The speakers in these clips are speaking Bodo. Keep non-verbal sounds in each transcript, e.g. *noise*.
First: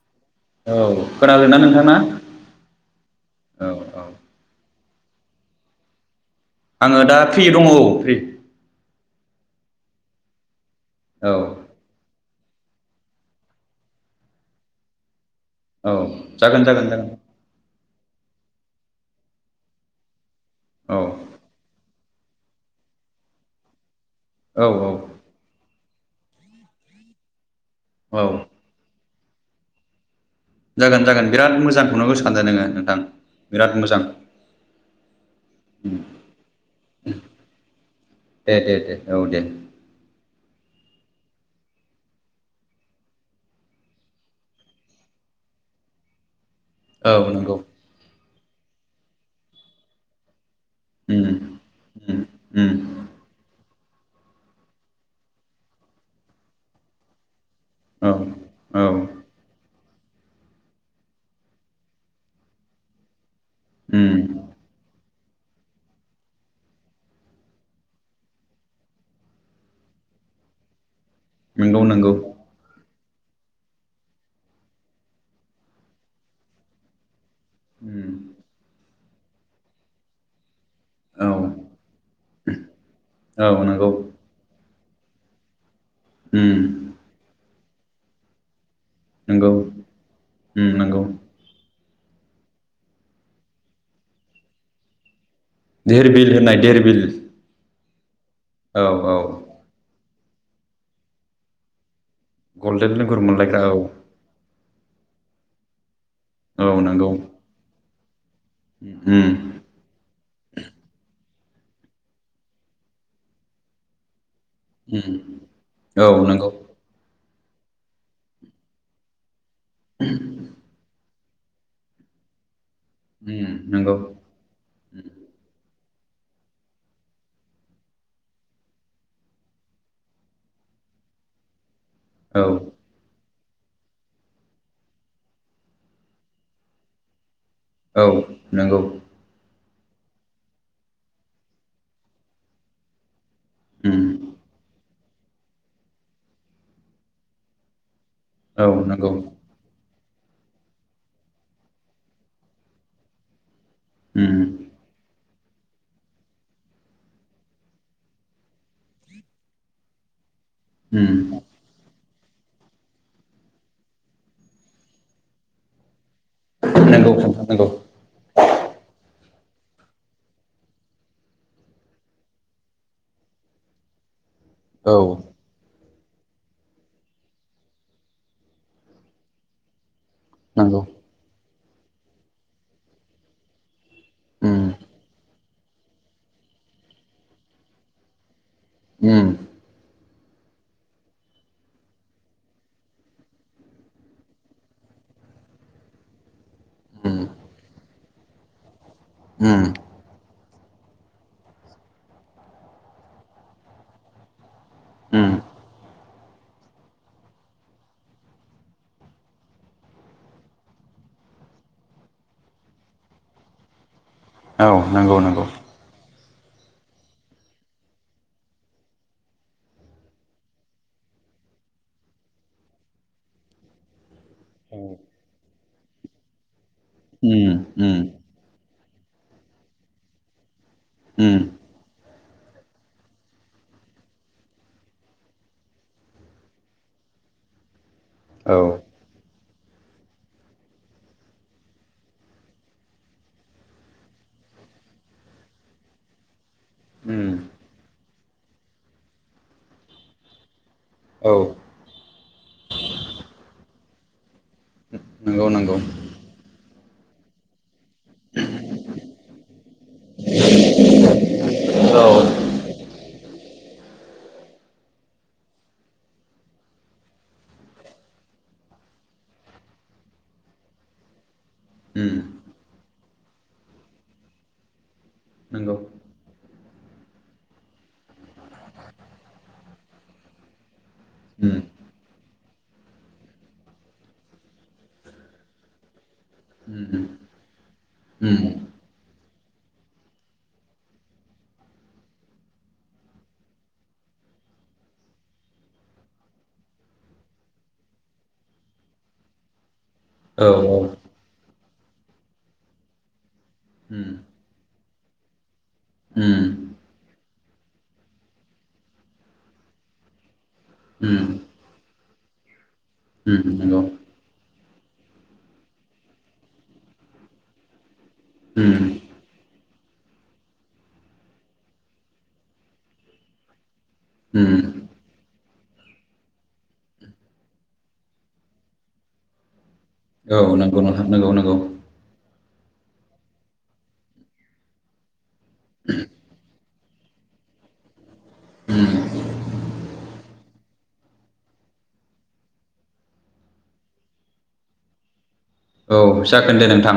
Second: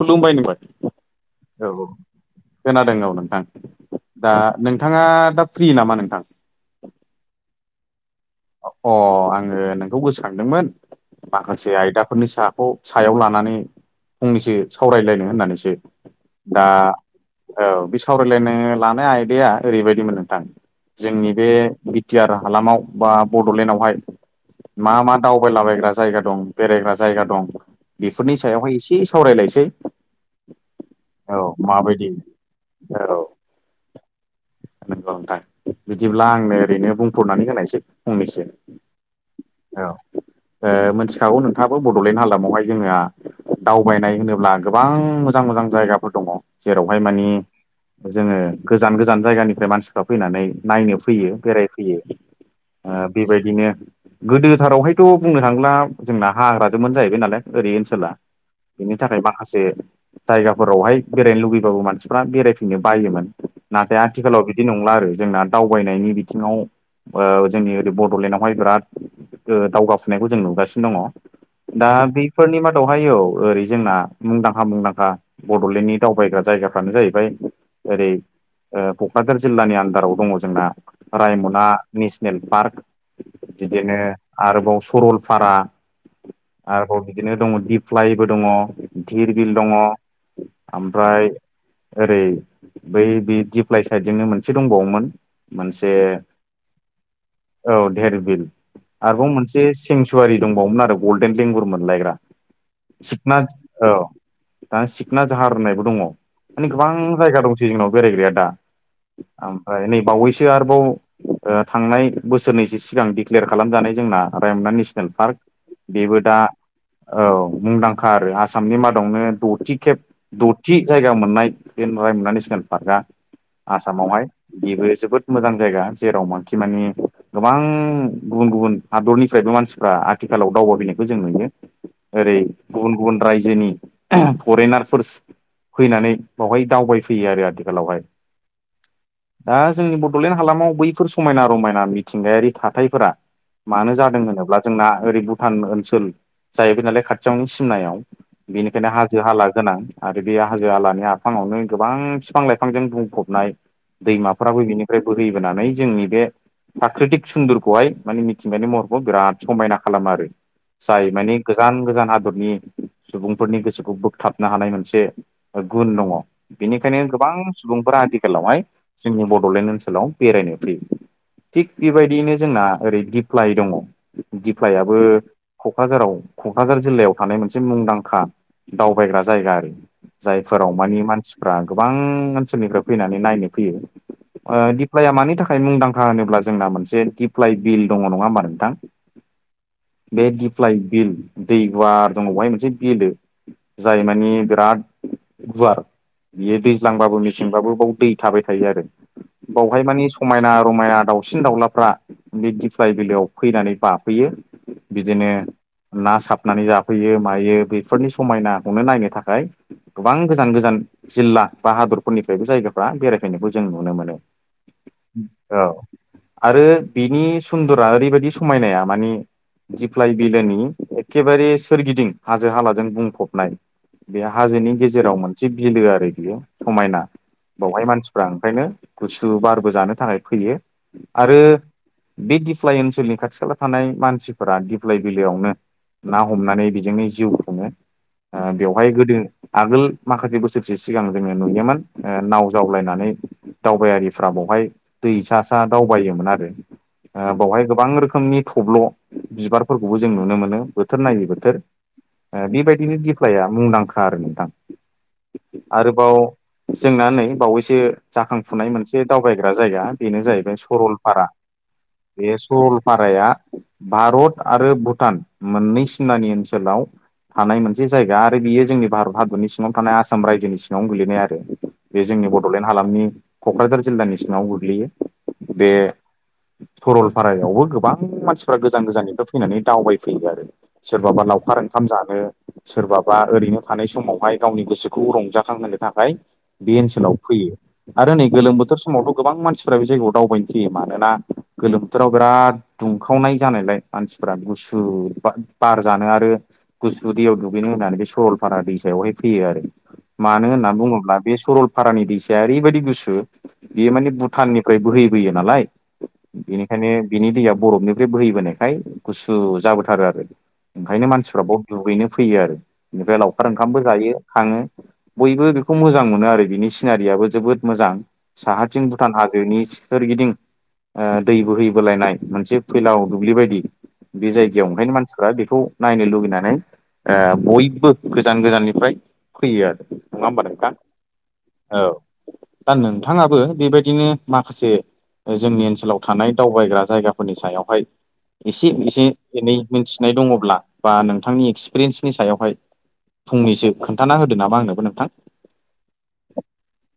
खुलुमबाय नोंबाय औ खोनादोंना औ नोंथाङा खोनादों औ नोंथां औ औ दा नोंथां थाङा दा फ्रि नामा नोंथां आङो दा फ्रि दङ' औ फ्रि ओ आङो नोंखौ गोसोखांदोंमोन औ माखासे आयदाफोरनि साहा खौ सायाव लानानै फंनैसो सावरायलायनो होननानैसो औ जागोन दा जागोन जागोन औ बि सावरायलायनो लानाय आयदाया ओरैबायदिमोन नोंथां औ जोंनि बे बिटि आर हालामाव बा बड'लेण्डआवहाय औ मा मा दावबायलाबायग्रा जायगा दं बेरायग्रा जायगा दं बेफोरनि औ सायावहाय एसे सावरायलायसै जागोन जागोन औ बिराद मोजां खुंननो माबायदि गोसो सानदों नोङो नोंथां बिराद मोजां नोंगौ नोंथां बिदिब्ला आंनो ओरैनो बुंफनानै होनायसै फंनैसो दे दे दे औ दे औ ओ मिथिखागौ नोंथाङाबो बड'लेण्ड हालामावहाय जोङो दावबायनाय होनोब्ला गोबां मोजां मोजां जायगाफोर दङ जेरावहाय माने औ नंगौ जोङो गोजान गोजान जायगानिफ्राय मानसिफ्रा फैनानै नायनो फैयो उम बेरायफैयो उम उम बेबायदिनो गोदोथारावहायथ' बुंनो थाङोब्ला जोंना हाग्राजोबानो जाहैबाय नालाय ओरै ओनसोला औ औ बेनि थाखाय माखासे जायगाफोरावहाय बेरायनो लुबैबाबो मानसिफ्रा बेरायफिननो बायोमोन नाथाय उम आथिखालाव बिदि नंला आरो जोंना दावबायनायनि बिथिङाव जोंनि ओरै बड'लेण्डआवहाय बिराद दावगाफुनायखौ जों नुगासिनो दङ। नंगौ दा नंगौ बेफोरनि मादाव हाय औ ओरै जोंना मुंदांखा मुंदांखा बड'लेण्डनि दावबायग्रा जायगाफ्रानो जाहैबाय ओरै उम ओ क'क्राझार जिल्लानि आन्दाराव दङ जोंना औ रायमना निस पार्क औ नंगौ बिदिनो आरोबाव सरलपारा उम आरोबाव बिदिनो दङ दिप्लइबो दङ धिर नंगौ बिल दङ उम नंगौ ओमफ्राय ओरै बै बे दिप्लइ साइदजोंनो मोनसे दंबावोमोन। मोनसे धेर बिल होनाय धेर बिल औ धेर बिल औ औ आरोबाव मोनसे सेंसुवारि दंबावोमोन आरो गल्डेन लेंगुर मोनलायग्रा गल्डेन लेंगुर सिखना मोनलायग्रा औ दाना सिखना जाहार होननायबो दङ औ माने गोबां नंगौ जायगा दंसै जोंनाव बेरायग्राया दा उम ओमफ्राय नै बावैसो आरोबाव थांनाय बोसोरनैसो सिगां दिडिक्लेयार खालामजानाय जोंना रायमना नेसनेल उम पार्क औ बेबो दा नंगौ औ मुंदांखा आरो आसामनि मादावनो दथि खेब दथि जायगा मोन नाय बे रायमना नेसनेल पार्कआ उम नंगौ आसामावहाय बेबो जोबोद मोजां जायगा। माने गोबां गुबुन गुबुन हादरनिफ्रायबो मानसिफ्रा आथिखालाव दावबायाबैनायखौ जों नुयो। ओरै औ गुबुन गुबुन राय जोनि फरेनारफोर फैनानै बावहाय दावबायफैयो आरो आरो औ नंगौ दा जोंनि बड'लेण्ड हालामाव बैफोर समायना रमायना मिथिंगायारि थाथायफोरा मानो उम जादों होनोब्ला जोंना ओरै भुटान ओनसोल जाहैबाय नालाय खाथियावनि सिमनायाव औ बेनिखायनो नंगौ हाजो हाला गोनां आरो बे हाजो आलानि आफाङावनो गोबां बिफां लाइफांजों बुंफबनाय उम दैमाफोराबो बिनिफ्राय बोहैबोनानै जोंनि बे फ्राकृतिक सुन्दरखौहाय माने मिथिंनि महरखौ बिराद समायना खालामा आरो उम जाय मानि गोजान गोजान हा फोरनि सुबुंफोरनि गोसोखौ बोगथाबनो हानाय मोनसे गुन दङ। बेनिखायनो नंगौ गोबां नोंथां नंगौ सुबुंफोरा आथिखालावहाय जोंनि बड'लेण्ड ओनसोलाव बेरायनो फैयो। थिग बेबायदियैनो जोंना ओरै दिफ्लाय दङ औ दिफ्लायाबो कक्राझाराव क'क्राझार जिल्लायाव थानाय मोनसे मुंदांखा दावबायग्रा जायगा आरो। जायफोराव नंगौ मानि मानसिफ्रा गोबां ओनसोलनिफ्राय फैनानै नायनो फैयो। ओ उम दिप्लइआ मानि थाखाय मुंदांखा होनोब्ला जोंना मोनसे दिप्लाइ बिल दङ नङा मानो उम बे दिफ्लाय बिल दै गुवार दङ बेहाय मोनसे बिलो जाय माने बिराद गुवार बियो उम दैज्लांबाबो मेसेंबाबो बाव दै थाबाय थायो आरो उम बावहाय माने समायना रमायना‌ दाउसिन दाउलाफ्रा बे दिफ्लाय बिलोयाव फैनानै बाफैयो बिदिनो उम ना साबनानै जाफैयो मायो बेफोरनि समायनाखौनो नायनो थाखाय गोबां गोजान गोजान जिल्ला बा हादरफोरनिफ्राय बे जायगाफ्रा बेरायफैनायखौ जों नुनो मोनो। औ नंगौ नंगौ। औ आरो बिनि सुन्दरा ओरै बायदि समायनाया मानि दिप्लाय बिलोनि एखेबारे सोरगिदिं हाजो हालाजों बुंफबनाय। बे हाजोनि औ गेजेराव मोनसे बिलो आरो बियो समायना उम बावहाय उम मानसिफ्रा ओंखायनो गुसु बारबो जानो थाखाय फैयो उम आरो बे दिप्लाय ओनसोलनि खाथि खाला थानाय मानसिफोरा दिप्लाय बिलयावनो ना हमनानै बेजोंनो जिउ खुङो ओ औ बेवहाय गोदो आगोल माखासे बोसोरसे सिगां जोङो नुयोमोन नाव जावलायनानै दावबायारिफ्रा बेावहाय दैसा सा दावबायोमोन आरो उम ओ बावहाय गोबां रोखोमनि थब्ल' बिबारफोरखौबो जों नुनो मोनो बोथोर नायै औ बोथोर ओ बेबायदिनो दिफ्लाया मुंदांखा आरो नोंथां नंगौ नंगौ आरोबाव जोंना नै बावैसो जाखांफुनाय मोनसे दावबायगोन जायगा बेनो जाहैबाय सरलपारा औ बे सरलपाराया भारत आरो भुटान मोननै सिमानि ओनसोलाव थानाय‌ मोनसे जायगा आरो बियो जोंनि भारत हादरनि सिङावनो थानाय आसाम रायजोनि सिङावनो गोलैनाय आरो बे जों उम जोंनि बड'लेण्ड हालामनि क'क्राझार जिल्लानि सिङाव गोग्लैयो बे नंगौ सरलपारायावबो गोबां मानसिफ्रा गोजान गोजाननिथ' फैनानै दावबायफैयो आरो सोरबाबा उम लावउखार ओंखाम जानो सोरबाबा ओरैनो थानाय समावहाय गावनि गोसोखौ रंजाखांहोनो थाखाय बे उम ओनसोलाव फैयो आरो नै उम गोलोम बोथोर समावथ' गोबां मानसिफ्रा बे जायगायाव दावबायनो फैयो मानोना गोलोम बोथोराव बिराद दुंखावनाय जानायलाय मानसिफोरा गुसु बार जानो आरो गुसु दैयाव दुगैनो होननानै बे सरलपारा दैसायावहाय फैयो आरो औ मानो औ होनना बुङोब्ला बे सरलपारानि दैसाया ओरैबायदि गुसु बेयो उम माने भुटाननिफ्राय बोहैबोयो नालाय उम बिनिखायनो बिनि दैया बरफनिफ्राय बोहैबोनायखाय गुसु जाबोथारो आरो ओंखायनो उम मानसिफ्रा बाव दुगैनो फैयो आरो बेनिफ्राय उम लावखार नंगौ ओंखामबो जायो थांङो बयबो बेखौ मोजां मोनो आरो बिनि सिनारियाबो जोबोद मोजां उम साहाथिं भुटान हाजो बेनि सोरगिदिं ओ दै बोहै बोलायनाय मोनसे फैलाव दुब्लि बायदि बे उम जायगायाव ओंखायनो मानसिफ्रा बेखौ नायनो लुुबैनानै ओ बयबो गोजान गोजाननिफ्राय फैयो आरो नङा होमबा औ नोंथां नंगौ नंगौ नंगौ औ दा नोंथाङाबो बेबायदिनो माखासे जोंनि ओनसोलाव थानाय दावबायग्रा जायगाफोरनि सायावहाय एसे उम एसे एनै मिथिनाय दङब्ला बा नोंथांनि एक्सपिरियेन्सनि सायावहाय फंनैसो खोन्थाना होदो नामा आंनोबो नोंथां औ जागोन दे नोंथां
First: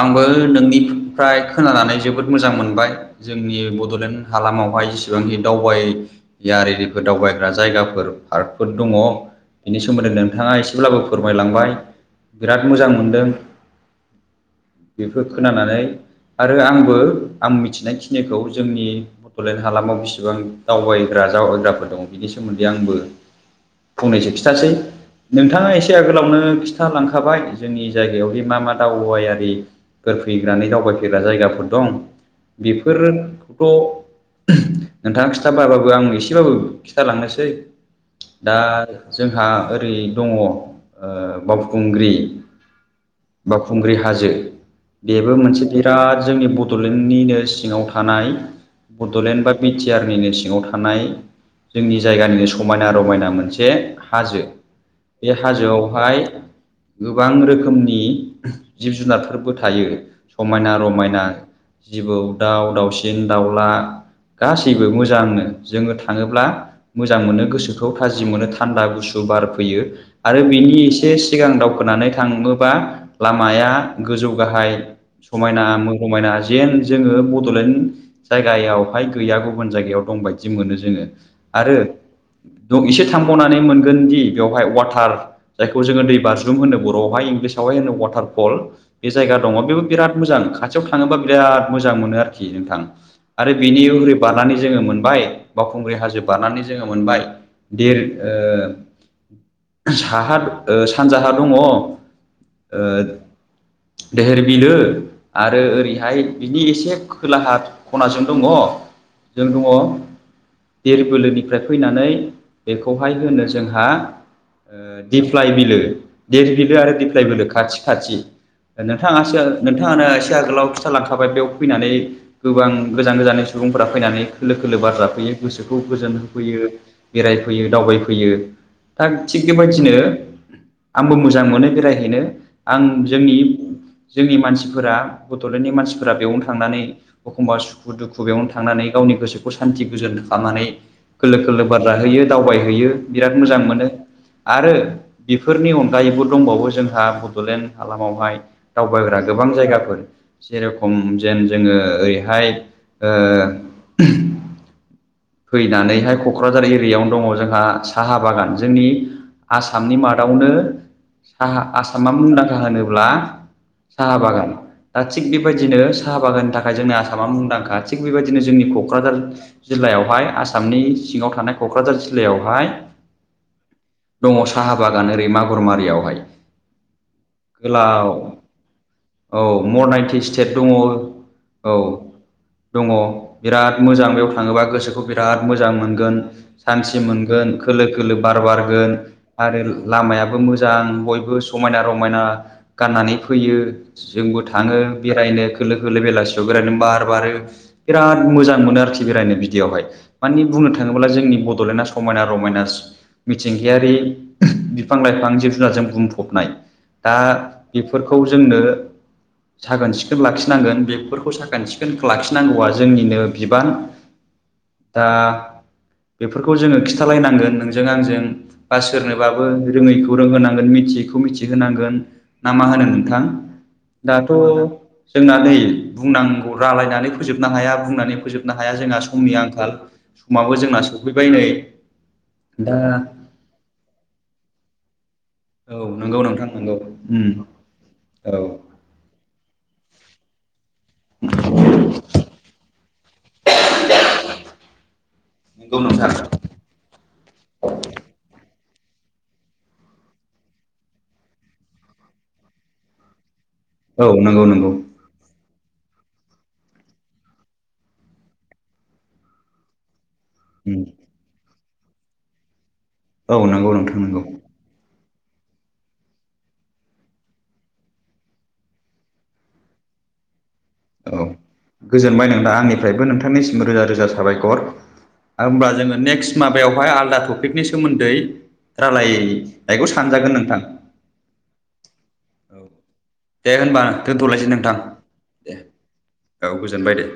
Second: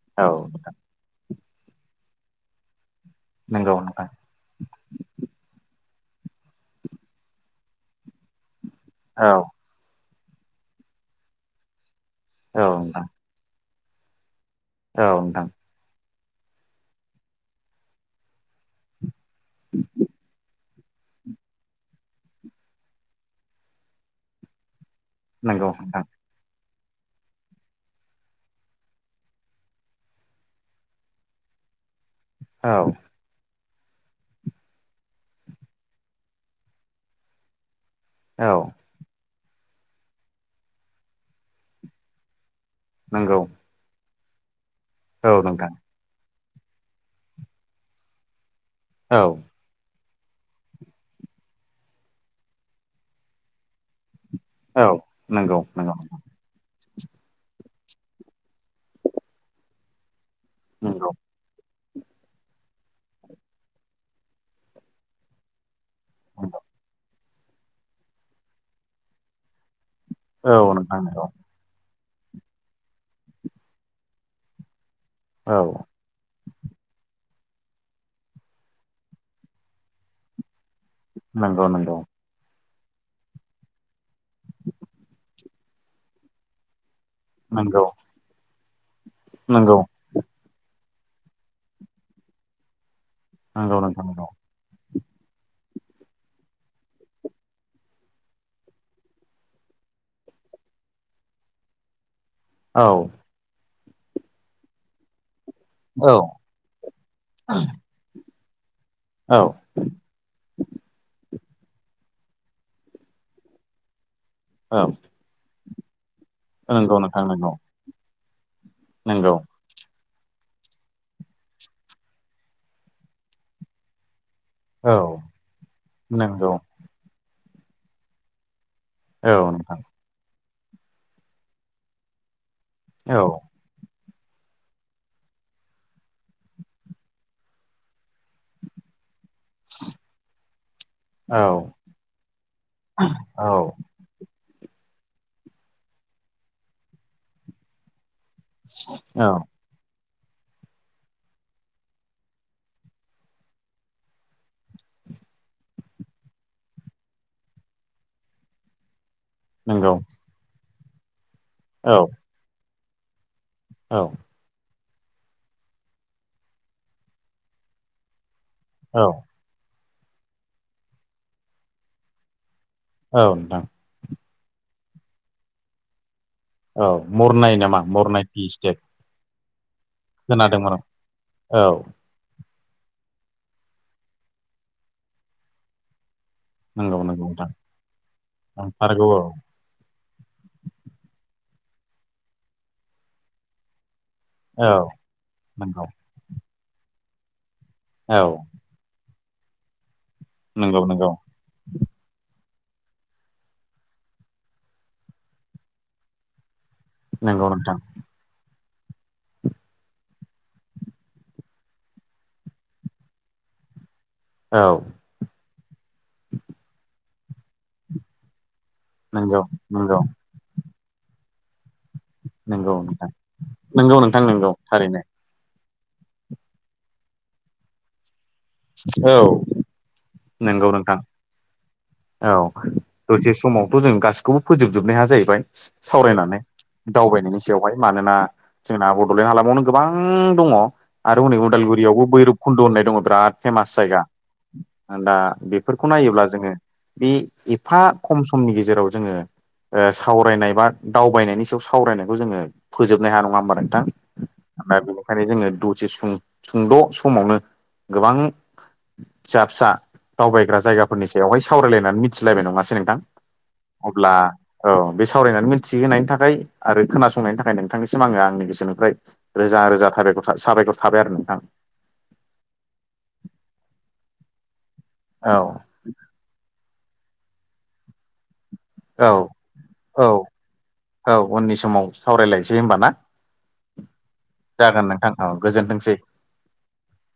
आंबो औ नोंनिफ्राय खोनानानै जोबोद मोजां मोनबाय जोंनि नंगौ नोंथां बड'लेण्ड हालामावहाय जेसेबांखि दावबाय इयार इरिफोर दावबायग्रा जायगाफोर पार्कफोर दङ औ बिनि सोमोन्दै नों नोंथाङा एसेब्लाबो फोरमायलांबाय बिराद मोजां मोनदों औ औ बेफोर नोंथां खोनानानै आरो आंबो आं मिथिनायखिनिखौ जोंनि बड'लेण्ड हालामाव बिसिबां दावबायग्रा जावग्राफोर दङ बिनि सोमोन्दै आंबो फंनैसो खिथासै नंगौ नोंथाङा एसे नोंथां आगोलावनो खिथा लांखाबाय। जोंनि जायगायावदि मा मा दावबायारिफोर फैनानै दावबायफैग्रा जायगाफोर दं। औ बेफोर थ' नोंथाङा खिथाबाबाबो आं एसेबाबो खिथालांनोसै औ दा जोंहा ओरै दङ बावखुंग्रि नंगौ बावखुंग्रि हाजो बेबो औ मोनसे नोंथां बिराद जोंनि बड'लेण्डनिनो सिङाव थानाय औ बड'लेण्ड बा बि टि आर सिङाव थानाय जोंनि जायगानिनो समायना रमायना मोनसे हाजो औ बे नंगौ नंगौ हाजोआवहाय रोखोमनि जिब जुनारफोरबो थायो समायना रमायना जिबौ दाउ दाउसिन दाउला गासैबो मोजांनो जोङो थाङोब्ला नंगौ मोजां मोनो गोसोखौ थाजि मोनो थान्दा गुसु बार फैयो। आरो बिनि औ नोंथां एसे नंगौ सिगां दावखोनानै थाङोबा लामाया गोजौ गाहाय औ समायना रमायना जेन जोङो बड'लेण्ड जायगायावहाय गैया गुबुन जायगायाव दंबायदि। मोनो जोङो नंगौ आरो नंगौ दं एसे थांबावनानै मोनगोन दि बेवहाय वाटार जायखौ जोङो दै बारज्रुम होनो बर'आव। *inaudible* नंगौ खाथियाव नंगौ थाङोबा बिराद मोजां मोनो आरोखि नोंथां आरो नंगौ बिनि नोंथां हओरै नंगौ बारनानै जोङो मोनबाय। बावखुंग्रि हाजो बारनानै जोङो मोनबाय दिर साहा सानजाहा दङ। आ औ देरबिलो। आरो औ ओरैहाय बिनि एसे खोलाहा खनाजों दङ। औ जों दङ देरबोलोनि ओमफ्राय फैनानै बेखौहाय होनो जोंहा औ दिफ्लाय बिलो देर बिलो आरो नंगौ दिफ्लाय नोंथां बिलो नंगौ खाथि खाथि। नंगौ नोंथाङासो नोंथाङानो। फि आगोलाव खिथा लांखाबाय बेयाव फैनानै गोबां गोजान गोजान सुबुंफोरा फैनानै खोलो खोलो बार औ जाफैयो गोसोखौ गोजोन नंगौ होफैयो बेरायफैयो दावबायफैयो। दा औ थिग नोंथां बेबायदिनो आंबो मोजां मोनो बेरायहैनो। आं औ जोंनि जोंनि मानसिफोरा बड'लेण्डनि मानसिफोरा बेयावनो थांनानै एखमबा सुखु दुखु बेयावनो थांनानै गावनि गोसोखौ खौ सान्थि गोजोन खालामनानै लोलो औ खोलो बार जाहोयो दावबायहैयो बिराद मोजां औ मोनो। आरो बेफोरनि अनगायैबो दंबावो जोंहा बड'लेण्ड हालामावहाय दावबायग्रा औ गोबां जायगाफोर। जेरखम जेन जोङो ओरैहाय फैनानैहाय क'क्राझार एरियायावनो दङ जोंहा साहा बागान जोंनि नंगौ आसामनि मादावनो औ आसामा मुंदांखा होनोब्ला औ साहा बागान दा थिग बेबायदिनो साहा बागाननि थाखाय जोंनि आसामा मुंदांखा थिग बेबायदि बिदिनो जोंनि औ क'क्राझार जिल्लायावहाय आसामनि सिङाव थानाय क'क्राझार जिल्लायावहाय औ नोंथां। दङ साहा बागान ओरै मागुर मारियावहाय। औ मरनाय नामा मरनाय पि सटे। औ मर नाइन्टि स्टेट दङ औ। दङ बिराद मोजां बेयाव थाङोबा गोसोखौ बिराद मोजां मोनगोन। सान्थि नंगौ नंगौ मोनगोन नोंथां खोलो खोलो बार बारगोन नंथारगौ औ आरो लामायाबो मोजां बयबो समायना रमायना गाननानै फैयो जोंबो औ थाङो बेरायनो खोलो नंगौ खोलो बेलासि बे बेरायनो बार बारो बिराद औ मोजां मोनो आरोखि बेरायनो बिदियावहाय। मानि बुंनो नंगौ थाङोब्ला नंगौ जोंनि बड'लेण्डआ समायना रमायना। मिथिंगायारि बिफां लाइफां जिब जुनारजों बुंफबनाय। दा नंगौ नोंथां बेफोरखौ जोंनो साखोन सिखोन लाखिनांगोन बेफोरखौ साखोन सिखोन लाखिनांगौआ जोंनिनो बिबान औ दा बेफोरखौ जोंङो खिन्थालायनांगोन नोंजों आंजों बा नंगौ सोरनोबाबो नंगौ रोङैखौ रोंहोनांगोन मिथियैखौ मिथिहोनांगोन ना मा होनो नोंथां नंगौ नोंथां दाथ नंगौ थारैनो जोंना नै बुंनांगौ रायलायनानै फोजोबनो हाया बुंनानै फोजोबनो हाया जोंहा औ समनि आंखाल आंखाल समाबो नंगौ जोंना नोंथां सफैबाय नै औ दा दसे समावथ जों गासिखौबो फोजोबजोबनो हा जाहैबाय औ नंगौ सावरायनानै नोंथां नंगौ उम दावबायनायनि सायावहाय मानोना औ जोंना बडलेण्ड हालामावनो गोबां दङ आरो हनै उदालगुरियावबो भैरब खुन्द होननाय दङ बिराद फेमास जायगा दा नंगौ बेफोरखौ नोंथां नायोब्ला जोंङो बे एफा खम समनि गेजेराव जोंङो ओ सावरायनाय बा दावबायनायनि सायाव सावरायनायखौ जोंङो फोजोबनो हाया नङा होमबा दा औ नंगौ नंगौ बेनिखायनो जोंङो दसे सुंद' समावनो गोबां फिसा फिसा दावबायग्रा उम जायगाफोरनि सायावहाय सावरायलायनानै मिथिलायबाय नङासै। औ नंगौ नोंथां अब्ला नंगौ औ बे सावरायनानै मिथिहोनायनि थाखाय आरो खोनासंनायनि थाखाय नोंथांनिसिम आंङो आंनि गोसोनिफ्राय रोजा रोजा साबायखर था साबायखर थाबाय आरो औ नोंथां गोजोनबाय नोंथा आंनिफ्रायबो नोंथांनिसिम रोजा रोजा साबायखर आरो औ होनब्ला जोंङो नेक्स्ट माबायावहाय आलदा टपिकनि सोमोन्दै औ रायलायनायखौ औ सानजागोन नोंथां औ उननि समाव सावरायलायसै होमबा ना दे होनबा दोन्थ'लायसै नोंथां। जागोन औ दे गोजोनथोंसै। औ गोजोनबाय दे।